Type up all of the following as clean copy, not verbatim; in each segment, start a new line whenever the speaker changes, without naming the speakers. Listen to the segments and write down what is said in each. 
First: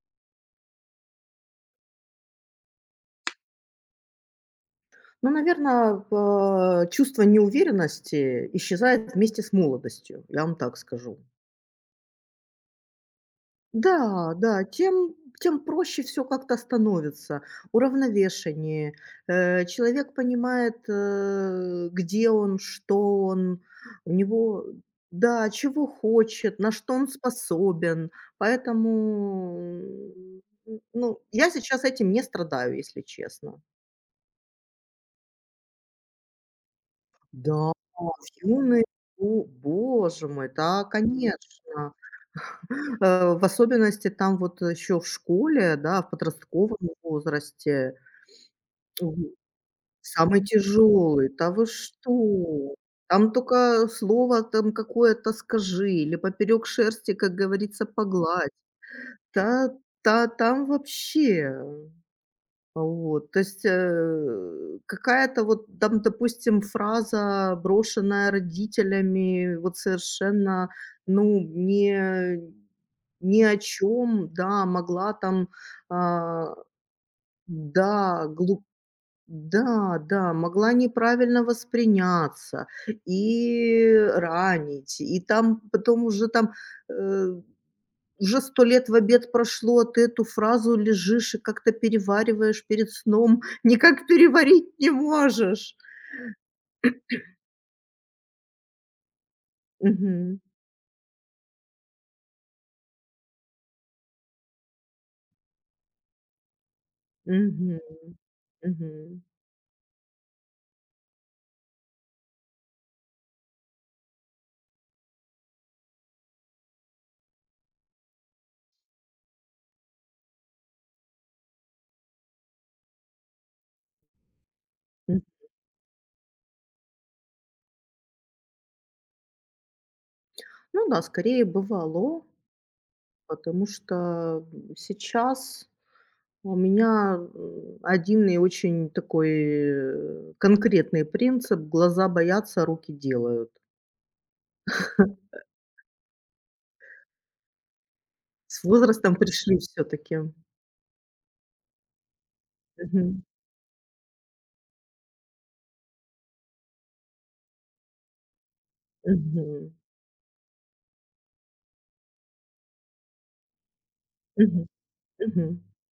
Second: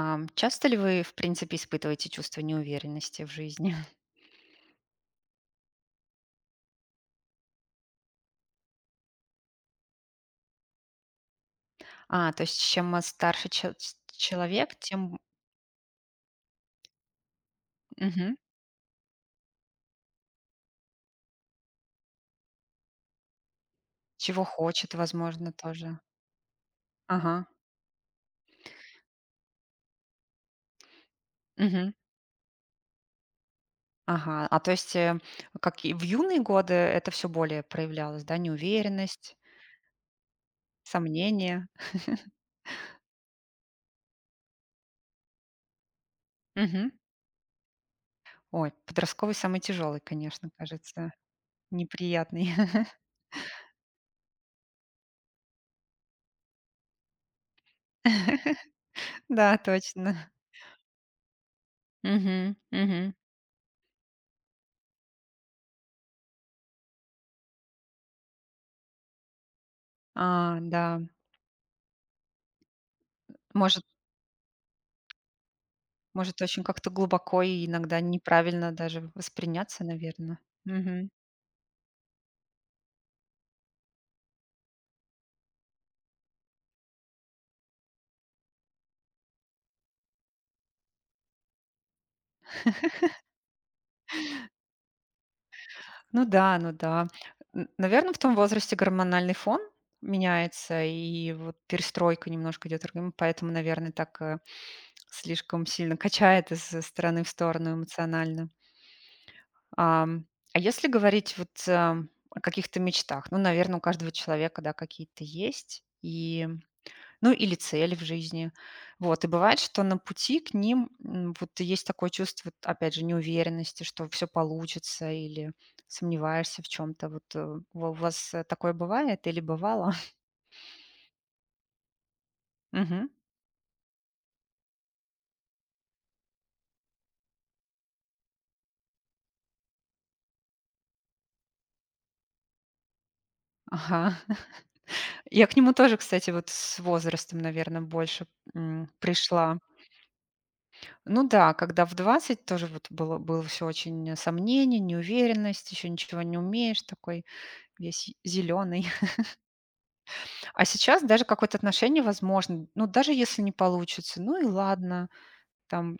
Часто ли вы, в принципе, испытываете чувство неуверенности в жизни?
Ну, наверное, чувство неуверенности исчезает вместе с молодостью, я вам так скажу.
А, то есть чем старше
Да, да,
человек,
тем
тем.
тем проще все как-то становится,
Мгм.
уравновешеннее. Человек понимает, где он, что он, у
Чего
него
хочет,
да,
возможно,
чего
тоже.
хочет, на что он
Ага.
способен. Поэтому, ну, я сейчас
Мгм.
этим не страдаю, если честно.
Ага. А то есть, как и в юные годы это все более
Да, в
проявлялось, да,
юные.
неуверенность,
О, боже мой, да,
сомнения.
конечно. В особенности там вот еще в школе, да, в подростковом
Мгм.
возрасте.
Ой,
Мгм.
подростковый самый тяжелый,
Самый
конечно, кажется,
тяжелый. Да вы
неприятный.
что? Там только слово там какое-то скажи или поперек шерсти, как говорится, погладь.
Да,
Та
точно.
та там вообще.
Мгм. Мгм.
Вот, то есть, какая-то вот там, допустим, фраза, брошенная родителями, вот
А,
совершенно,
да.
ну, не ни о
Может,
чем, да, могла там,
Может
а,
очень как-то глубоко и иногда
да, глуп,
неправильно даже восприняться,
да, да,
наверное.
могла
Мгм.
неправильно восприняться и ранить, и там потом уже там, э уже 100 лет в обед прошло, а ты эту фразу лежишь и как-то перевариваешь перед сном, никак переварить не можешь.
Ну да, ну да. Наверное, в том возрасте гормональный фон
Мгм.
меняется, и вот перестройка немножко идет, организма, поэтому, наверное, так, слишком сильно качает из стороны в сторону
Мгм.
эмоционально.
Мгм.
Ам, а если говорить вот, о каких-то мечтах, ну, наверное, у каждого человека, да, какие-то есть. Ну, или цель в жизни. Вот, и бывает, что на пути к ним, вот есть такое чувство, опять же, неуверенности, что все получится,
М.
или сомневаешься в чем то. Вот, у вас такое бывает или бывало?
Ну да, скорее бывало,
Мгм.
потому что, сейчас у меня, один и очень такой, конкретный принцип: глаза боятся, руки делают.
Ага. Я к нему тоже, кстати, вот с возрастом, наверное, больше,
С возрастом пришли
пришла.
все таки.
Ну да, когда в 20 тоже вот было
Мгм.
было все очень сомнение, неуверенность, еще ничего не умеешь, такой весь зеленый.
Мгм.
А сейчас даже какое-то отношение возможно. Ну, даже если не получится, ну и
Мгм.
ладно,
Мгм.
там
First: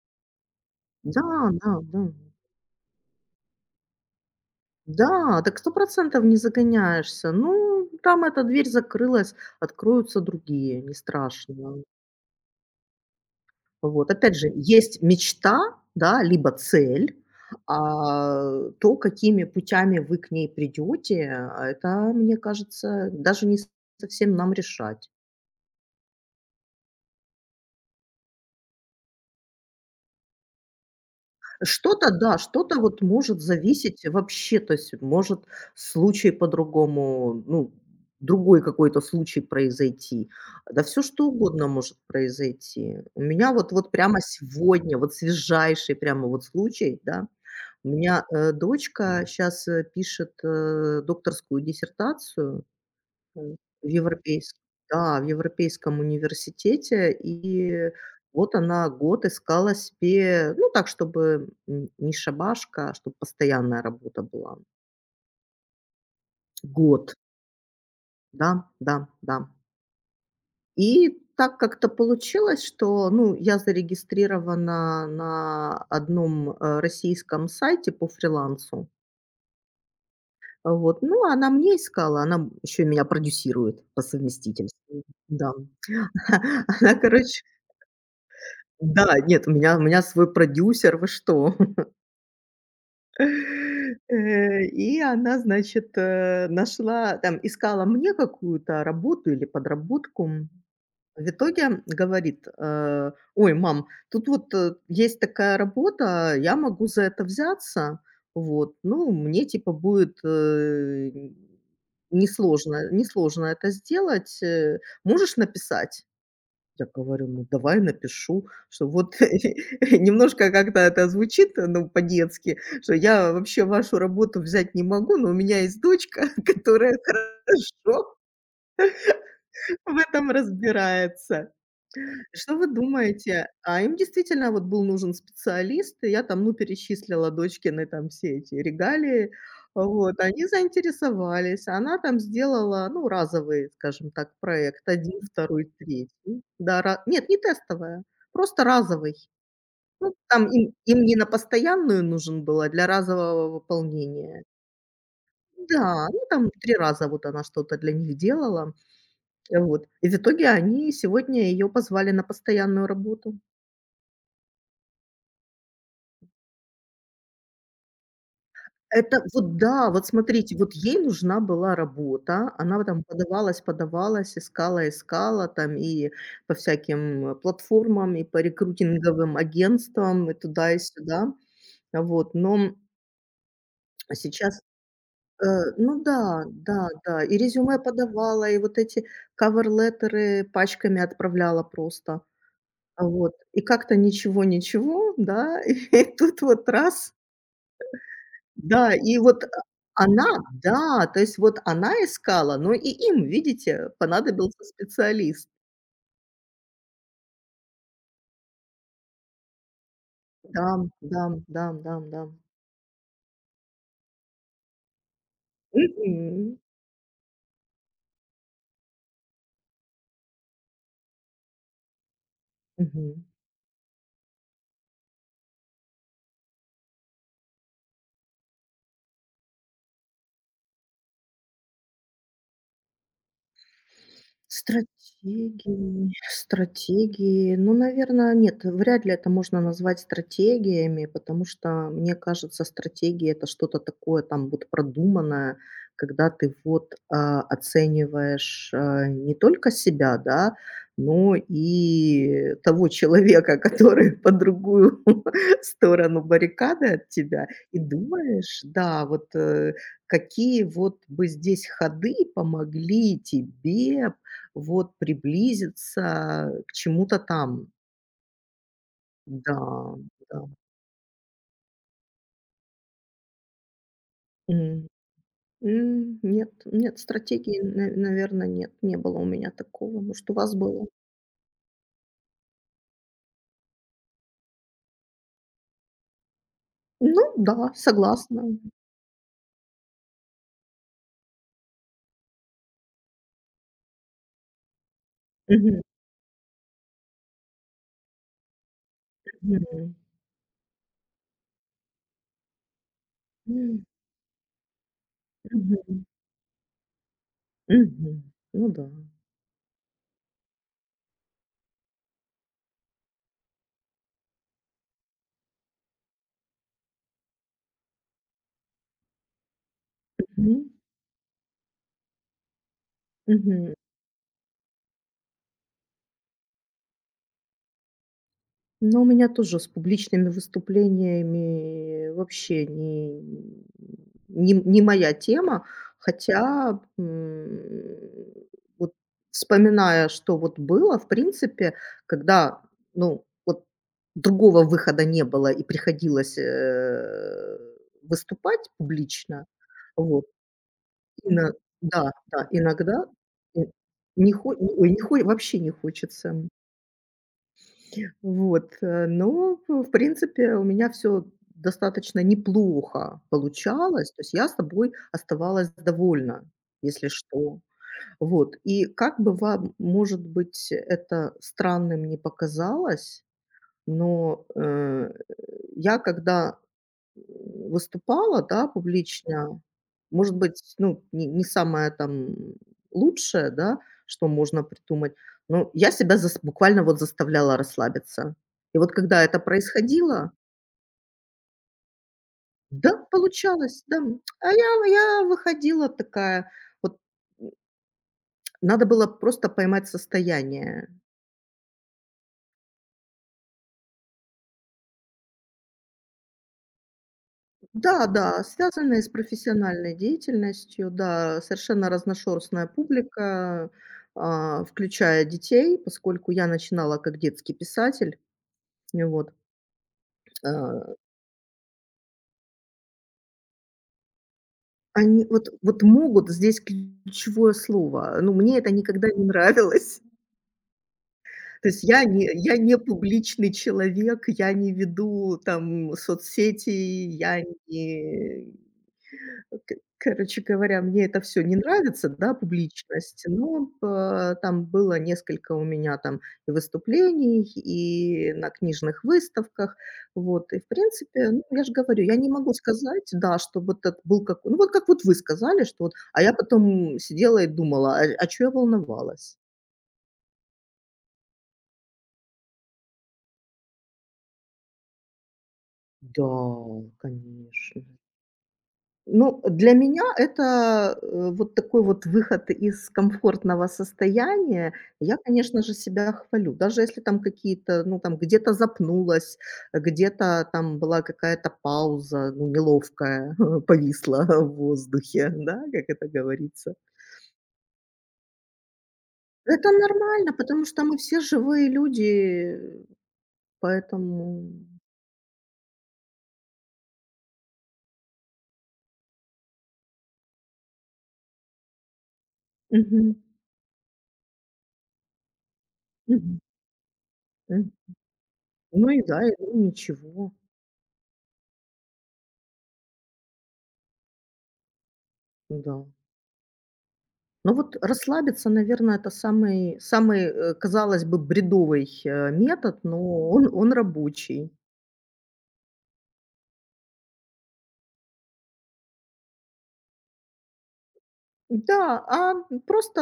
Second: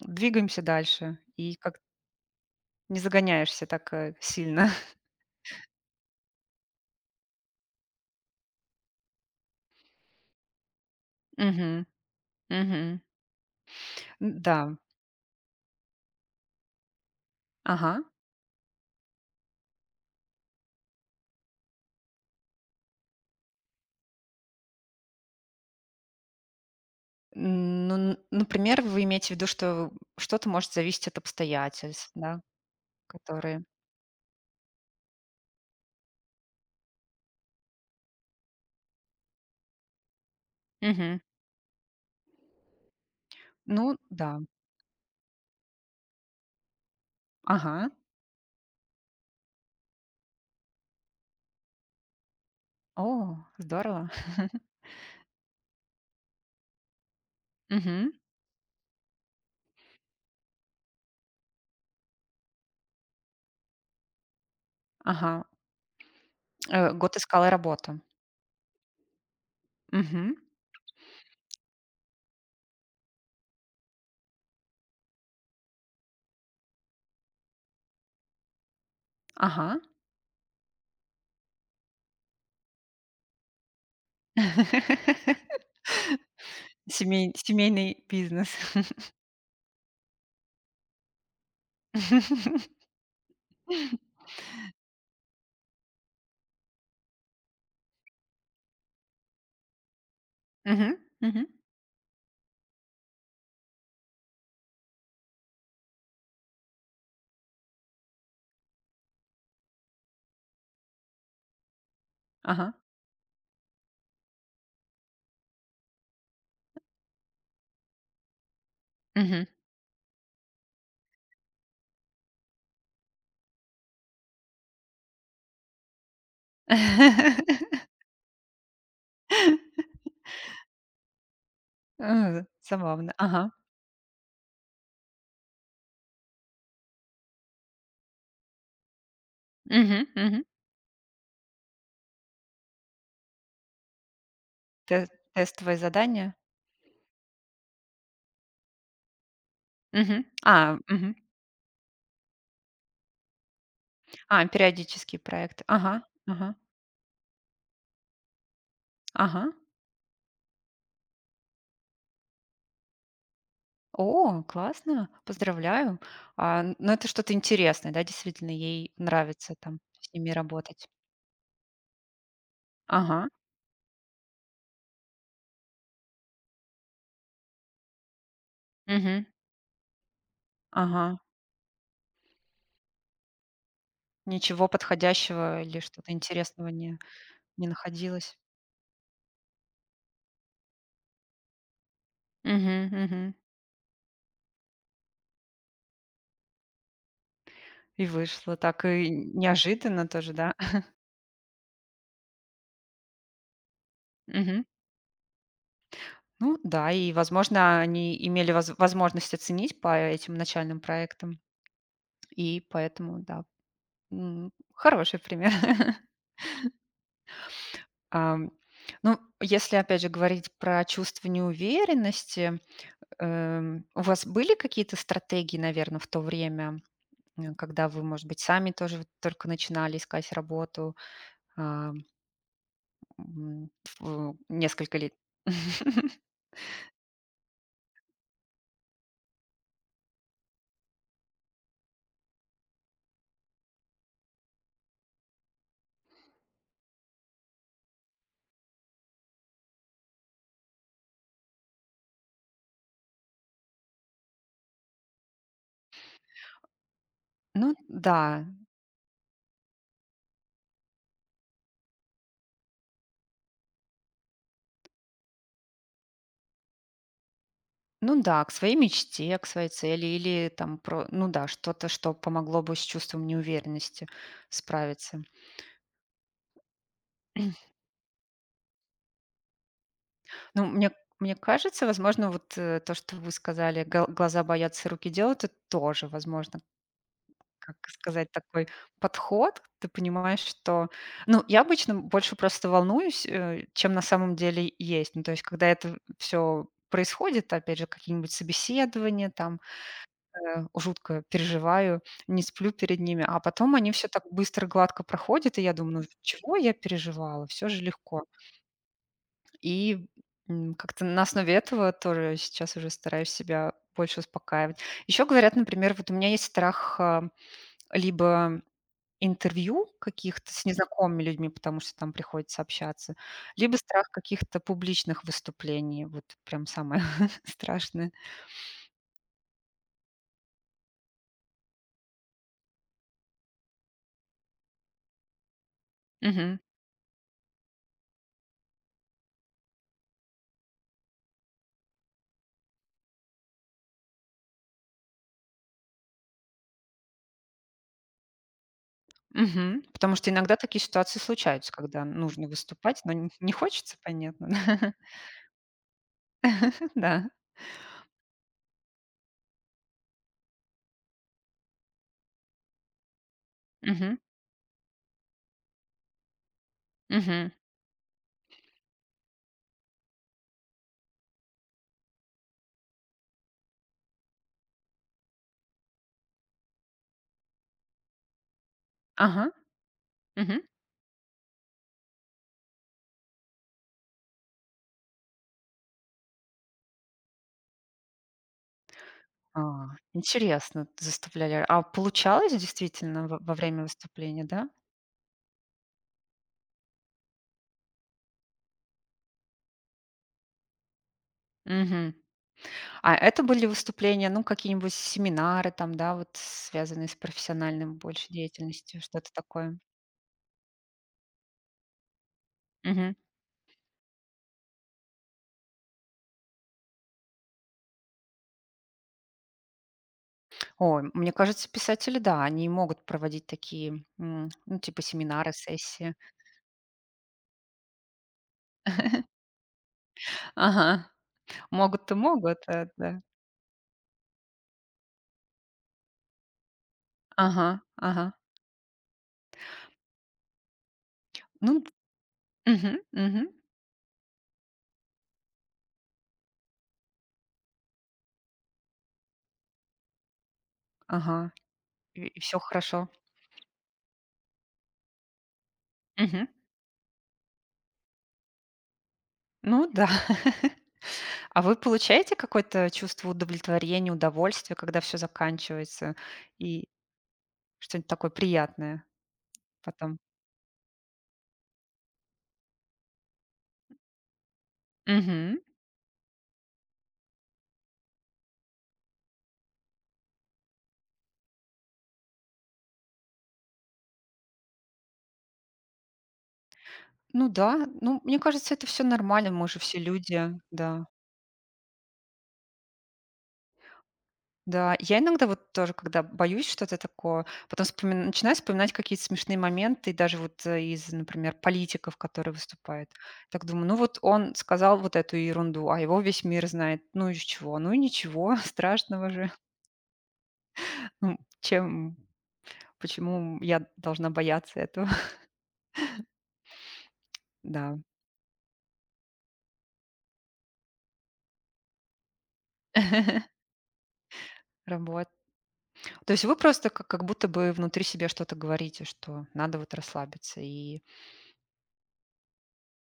двигаемся дальше.
Да,
И
да,
как
да.
не загоняешься так сильно.
Да, так 100 процентов не загоняешься. Ну, там эта дверь закрылась, откроются другие, не страшно.
Мгм. Мгм.
Вот, опять же,
Н-да.
есть мечта, да, либо цель,
Ага.
а то, какими путями вы к ней придете, а это, мне кажется, даже не совсем нам решать.
Ну, например, вы имеете в виду, что что-то может зависеть от обстоятельств,
Что-то, да,
да,
что-то вот может
которые.
зависеть вообще, то есть может случай по-другому, ну, другой какой-то случай произойти. Да все
Мгм.
что угодно может произойти. У меня вот
Ну,
прямо
да.
сегодня, вот свежайший прямо вот случай, да.
Ага.
У меня, дочка сейчас пишет, докторскую диссертацию.
О,
М, в
здорово.
европейс да, в европейском университете. И
Мгм.
вот она год искала себе, ну, так, чтобы, не шабашка, а чтоб постоянная работа была.
Ага.
Год.
Год искала работу.
Да, да, да.
Мгм.
И так как-то получилось, что, ну, я зарегистрирована на одном российском сайте по фрилансу.
Ага.
Вот, ну, она мне искала, она еще и меня продюсирует по совместительству. Да. Она,
Семей
короче.
семейный бизнес.
Да, нет, у меня свой продюсер, вы что? И она, значит, нашла, там, искала мне какую-то работу или подработку.
Мгм,
В
мгм.
итоге говорит: "Ой, мам, тут вот, есть такая работа, я могу за это взяться. Вот, ну, мне типа будет,
Ага.
несложно это сделать. Э, можешь написать?" Я говорю: "Ну, давай напишу, что вот"
Мгм.
немножко как-то это звучит, ну, по-детски, что я вообще вашу работу взять не могу, но у меня есть дочка, которая хорошо в этом разбирается. Что вы
Забавно.
думаете?
Ага.
А им действительно вот был нужен специалист, и я там, ну, перечислила дочкины там все эти регалии.
Мгм,
Вот,
мгм.
они заинтересовались. Она там сделала, ну, разовый, скажем так, проект.
Те
Один, второй,
Тестовые задания?
третий. Да, ра нет, не тестовая, просто разовый. Ну,
Мгм.
там им
А,
им
мгм.
не на постоянную нужен была для разового выполнения.
А, периодический проект. Ага,
Да, ну, там
ага,
3 раза вот она что-то для них делала.
ага.
Вот, и в итоге они сегодня ее позвали на постоянную работу.
О, классно, поздравляю. А, ну, это что-то интересное, да, действительно, ей
Это
нравится
вот
там
да, вот
с ними
смотрите, вот
работать.
ей нужна была работа, она вот там
Ага,
подавалась, подавалась, искала, искала там и по всяким платформам, и по
мгм,
рекрутинговым агентствам, и туда, и
ага.
сюда. Вот, но сейчас,
Ничего
э,
подходящего или
ну
что-то
да,
интересного
да,
не
да, и
не
резюме
находилось?
подавала, и вот эти кавер-леттеры пачками отправляла просто.
Мгм, мгм.
Вот, и как-то ничего-ничего, да, и тут вот раз.
И вышло так,
Да,
и
и вот,
неожиданно тоже,
она
да?
да, то есть вот она искала, но и им, видите, понадобился
Мгм.
специалист.
Ну да, и, возможно, они имели возможность оценить по этим
Да,
начальным
да,
проектам,
да, да, да.
и поэтому, да, хороший пример.
Мгм,
Ам, ну, если, опять же, говорить про чувство неуверенности,
мгм.
у вас были какие-то стратегии, наверное в то время, когда вы, может быть, сами тоже вот только начинали искать работу, ам, м, в несколько лет?
Стратегии, стратегии. Ну, наверное, нет, вряд ли это можно назвать стратегиями, потому что, мне кажется, стратегия — это что-то такое там вот продуманное, когда ты вот, оцениваешь, не только себя, да, но и того человека, который по другую сторону баррикады от тебя,
Ну
и
да.
думаешь, да, вот, какие вот бы здесь ходы помогли тебе вот приблизиться к чему-то там.
Ну да, к своей мечте, к
Да,
своей цели
да.
или там про, ну да, что-то, что помогло бы с чувством неуверенности
М.
справиться.
М, нет, нет, стратегии, наверное, нет, не было у меня такого. Может, у вас
Ну,
было?
мне кажется, возможно, вот то, что вы сказали, глаза боятся, руки делают, это тоже, возможно,
Ну да,
как сказать,
согласна.
такой подход. Ты понимаешь, что... Ну, я обычно больше просто волнуюсь, чем на самом деле есть. Ну, то есть, когда
Мгм,
это все происходит, опять же, какие-нибудь собеседования, там,
мгм.
жутко переживаю, не сплю перед ними. А потом
М,
они все так быстро, гладко проходят, и я думаю:
мгм,
"Ну, чего я переживала? Все же
мгм.
легко".
Ну да.
И, как-то на основе этого тоже сейчас уже стараюсь себя больше успокаивать. Еще говорят, например, вот у меня есть страх, либо интервью каких-то
Мгм,
с незнакомыми людьми, потому что там приходится общаться,
мгм.
либо страх каких-то публичных выступлений. Вот прям самое страшное.
Но у меня тоже с публичными выступлениями вообще не не моя тема.
Мгм.
Хотя, вот вспоминая, что вот было, в принципе, когда, ну, вот другого выхода не было и приходилось, выступать публично,
Мгм. Потому
вот,
что иногда такие ситуации
ино
случаются, когда
да,
нужно
да,
выступать,
иногда
но н не
и
хочется,
не
понятно.
хо ой, не хо вообще не хочется.
Да.
Вот, но, в принципе, у меня все достаточно неплохо получалось.
Мгм.
То есть я собой оставалась довольна, если
Мгм.
что. Вот, и как бы вам, может быть, это странным не показалось, но, я когда выступала, да,
Ага.
публично. Может
Мгм.
быть, ну, не самое там лучшее, да, что можно придумать, но я себя зас буквально вот заставляла расслабиться. И вот когда это
А,
происходило,
интересно, т заставляли. А получалось
да,
действительно во время
получалось, да.
выступления,
А
да?
я я выходила такая, вот, м, надо было просто поймать состояние.
Мгм. А это были выступления, ну, какие-нибудь семинары там, да, вот связанные с профессиональным
Да,
больше
да,
деятельностью,
связанные с
что-то такое?
профессиональной деятельностью, да, совершенно разношерстная
Мгм.
публика, включая детей, поскольку я начинала как детский писатель. Ну вот, а,
Ой, мне кажется, писатели, да, они могут проводить такие, ну, типа
они вот
семинары,
вот
сессии.
могут здесь ключевое слово. Ну, мне это никогда не нравилось.
Ага.
То есть я
Могут то
не я
могут,
не
да.
публичный человек, я не веду там соцсети, я
Ага, ага.
не к короче говоря, мне это все не
Ну. д
нравится, да,
мгм,
публичность,
мгм.
но, там было несколько у меня там и выступлений, и на книжных выставках. Вот, и в принципе, ну,
Ага.
я же говорю, я
И
не
и
могу
хорошо.
сказать, да, что вот это был как ну, вот как вот вы сказали, что вот, а я
Мгм.
потом сидела и думала: "А а чё я волновалась?"
Ну да. А вы получаете какое-то чувство удовлетворения, удовольствия, когда все заканчивается и
Да, конечно.
что-нибудь такое приятное
Ну, для меня
потом?
это, вот такой вот выход из комфортного состояния. Я,
Мгм.
конечно же, себя хвалю. Даже если там какие-то, ну, там где-то запнулась, где-то там была какая-то пауза, ну, неловкая, повисла в воздухе, да, как это говорится.
Ну да, ну, мне кажется, это все нормально, мы
Это
же все
нормально,
люди,
потому что мы
да.
все живые люди, поэтому.
Да, я иногда вот тоже, когда боюсь что-то такое, потом начинаю вспоминать какие-то смешные моменты, и даже вот из, например, политиков, которые выступают.
Мгм.
Так думаю, ну вот он сказал вот эту ерунду, а его
Мгм.
весь мир знает. Ну и
Мгм.
чего? Ну и ничего
Ну и да,
страшного
и
же.
ну ничего.
Ну, почему я должна бояться этого?
Да. Ну вот
Да.
расслабиться, наверное, это самый, казалось бы, бредовый, метод, но он он рабочий.
Работ. То есть вы просто как будто бы внутри себя что-то говорите, что надо вот расслабиться. И...
Да, а просто,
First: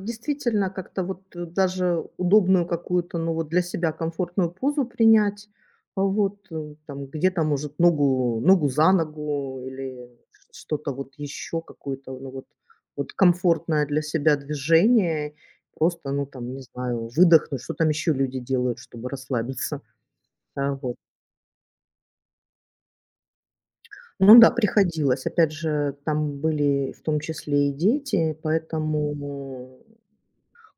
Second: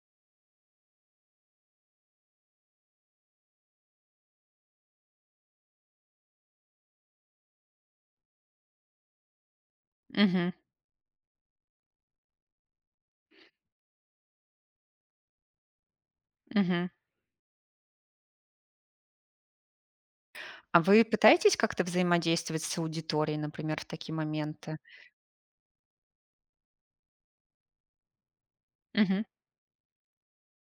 действительно как-то вот даже удобную какую-то, ну вот для себя комфортную позу принять. Вот, там где-то, может, ногу за ногу или
Мгм.
что-то вот еще, какое-то, ну вот вот комфортное для себя движение. Просто, ну там, не
Мгм.
знаю, выдохнуть. Что там еще люди делают, чтобы расслабиться?
А
Вот.
вы пытаетесь как-то взаимодействовать с аудиторией, например, в такие
Ну да,
моменты?
приходилось. Опять же, там были в том числе и дети,
Мгм.
поэтому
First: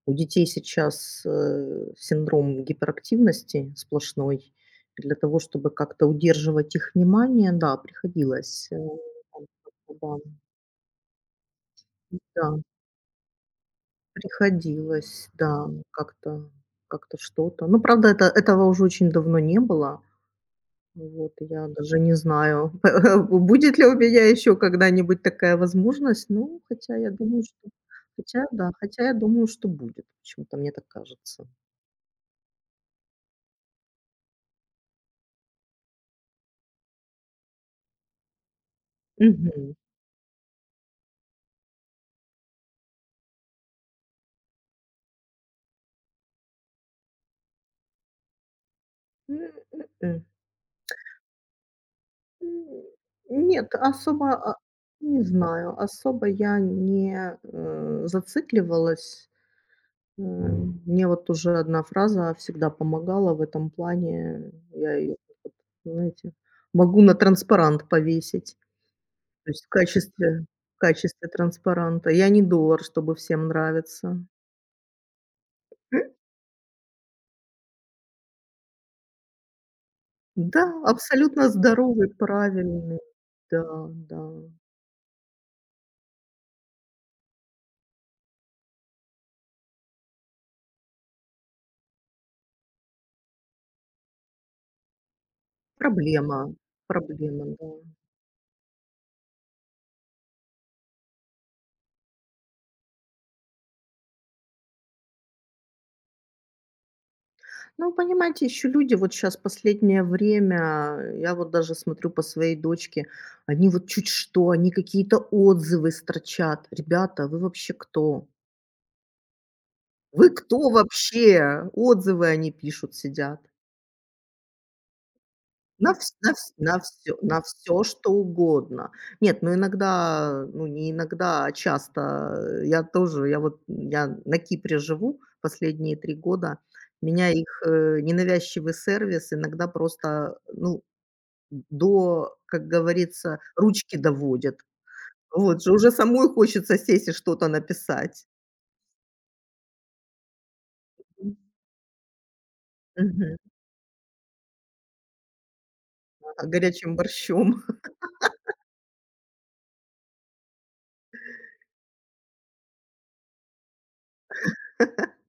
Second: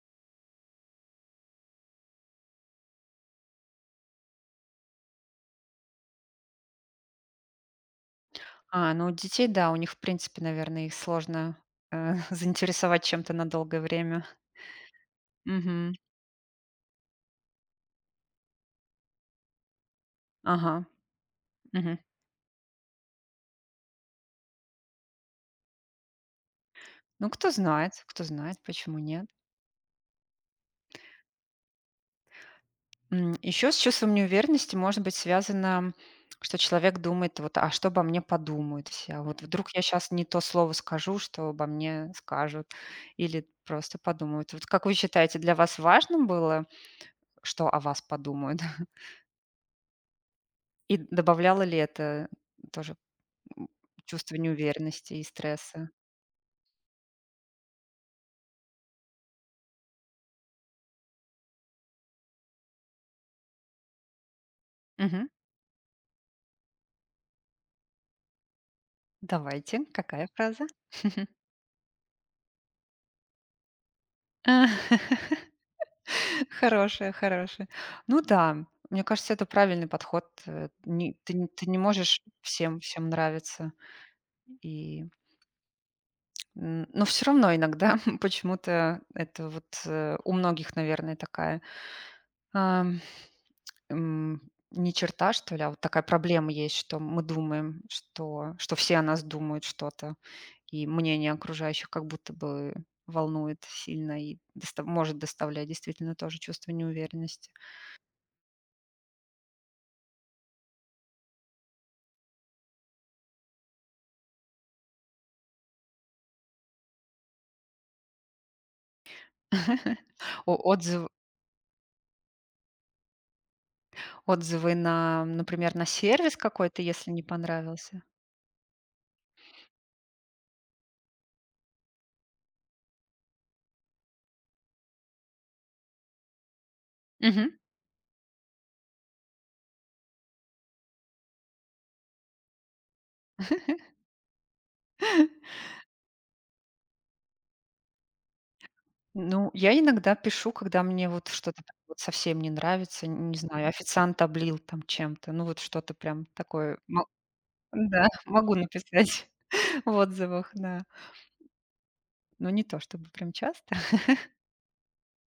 у детей сейчас, синдром гиперактивности сплошной. Для того, чтобы как-то удерживать их внимание, да, приходилось,
А, ну, у детей,
там
да, у них, в
как-то да.
принципе, наверное, их сложно, э,
Да,
заинтересовать чем-то на долгое время.
приходилось, да,
Мгм.
как-то что-то. Ну, правда, это этого уже очень давно не было.
Ага.
Вот, я
Мгм.
даже не знаю, будет ли у меня еще когда-нибудь такая возможность. Ну, хотя я
Ну,
думаю, что
кто
хотя
знает,
да,
почему
хотя я
нет.
думаю, что будет. Почему-то мне так кажется.
Еще с чувством неуверенности может быть связано, что человек думает: "Вот, а что обо мне подумают все? А вот вдруг
Мгм.
я сейчас не то слово скажу, что обо мне скажут или просто подумают". Вот как вы считаете, для вас важно было что о вас подумают?
М, м-м.
И добавляло ли это
М,
тоже, м,
Нет, особо,
чувство неуверенности
не
и
знаю,
стресса?
особо я не, зацикливалась. Мне вот уже одна фраза всегда помогала в этом плане. Я её,
Мгм.
вот, знаете, могу на транспарант повесить. То есть в
Давайте, какая
качестве
фраза?
в качестве транспаранта. Я не доллар, чтобы всем нравиться.
А, хорошая, хорошая. Ну да, мне кажется, это правильный подход.
Да,
Ты, не
абсолютно
ты не
здоровый,
можешь всем,
правильный.
всем
Да,
нравиться.
да.
И, но все равно иногда почему-то это вот у многих, наверное, такая. М, Не черта, что ли, а вот такая проблема
Проблема,
есть, что мы
проблема, да.
думаем, что все о нас думают что-то, и мнение окружающих как будто бы волнует сильно и доста может доставлять действительно тоже чувство неуверенности.
Ну, понимаете, еще люди вот сейчас последнее время, я вот даже смотрю по своей дочке, они вот чуть что, они какие-то отзывы строчат. Ребята, вы вообще кто? Вы
О,
кто вообще? Отзывы они пишут, сидят.
отзывы на, например, на сервис
На
какой-то, если
все
не
на всё,
понравился.
что угодно. Нет, ну, иногда, ну, не иногда, а часто, э, я тоже, я вот, я на Кипре живу последние 3 года. Меня
Мгм.
их, ненавязчивый сервис иногда просто, ну, до, как говорится, ручки доводит. Вот же уже самой хочется сесть и что-то написать.
Ну, я иногда пишу, когда мне вот
Мгм.
что-то прям вот совсем не нравится, не знаю, официант облил там чем-то, ну, вот что-то прям
А
такое.
горячим борщом.
Да, могу написать в отзывах, да, но не то чтобы прям часто.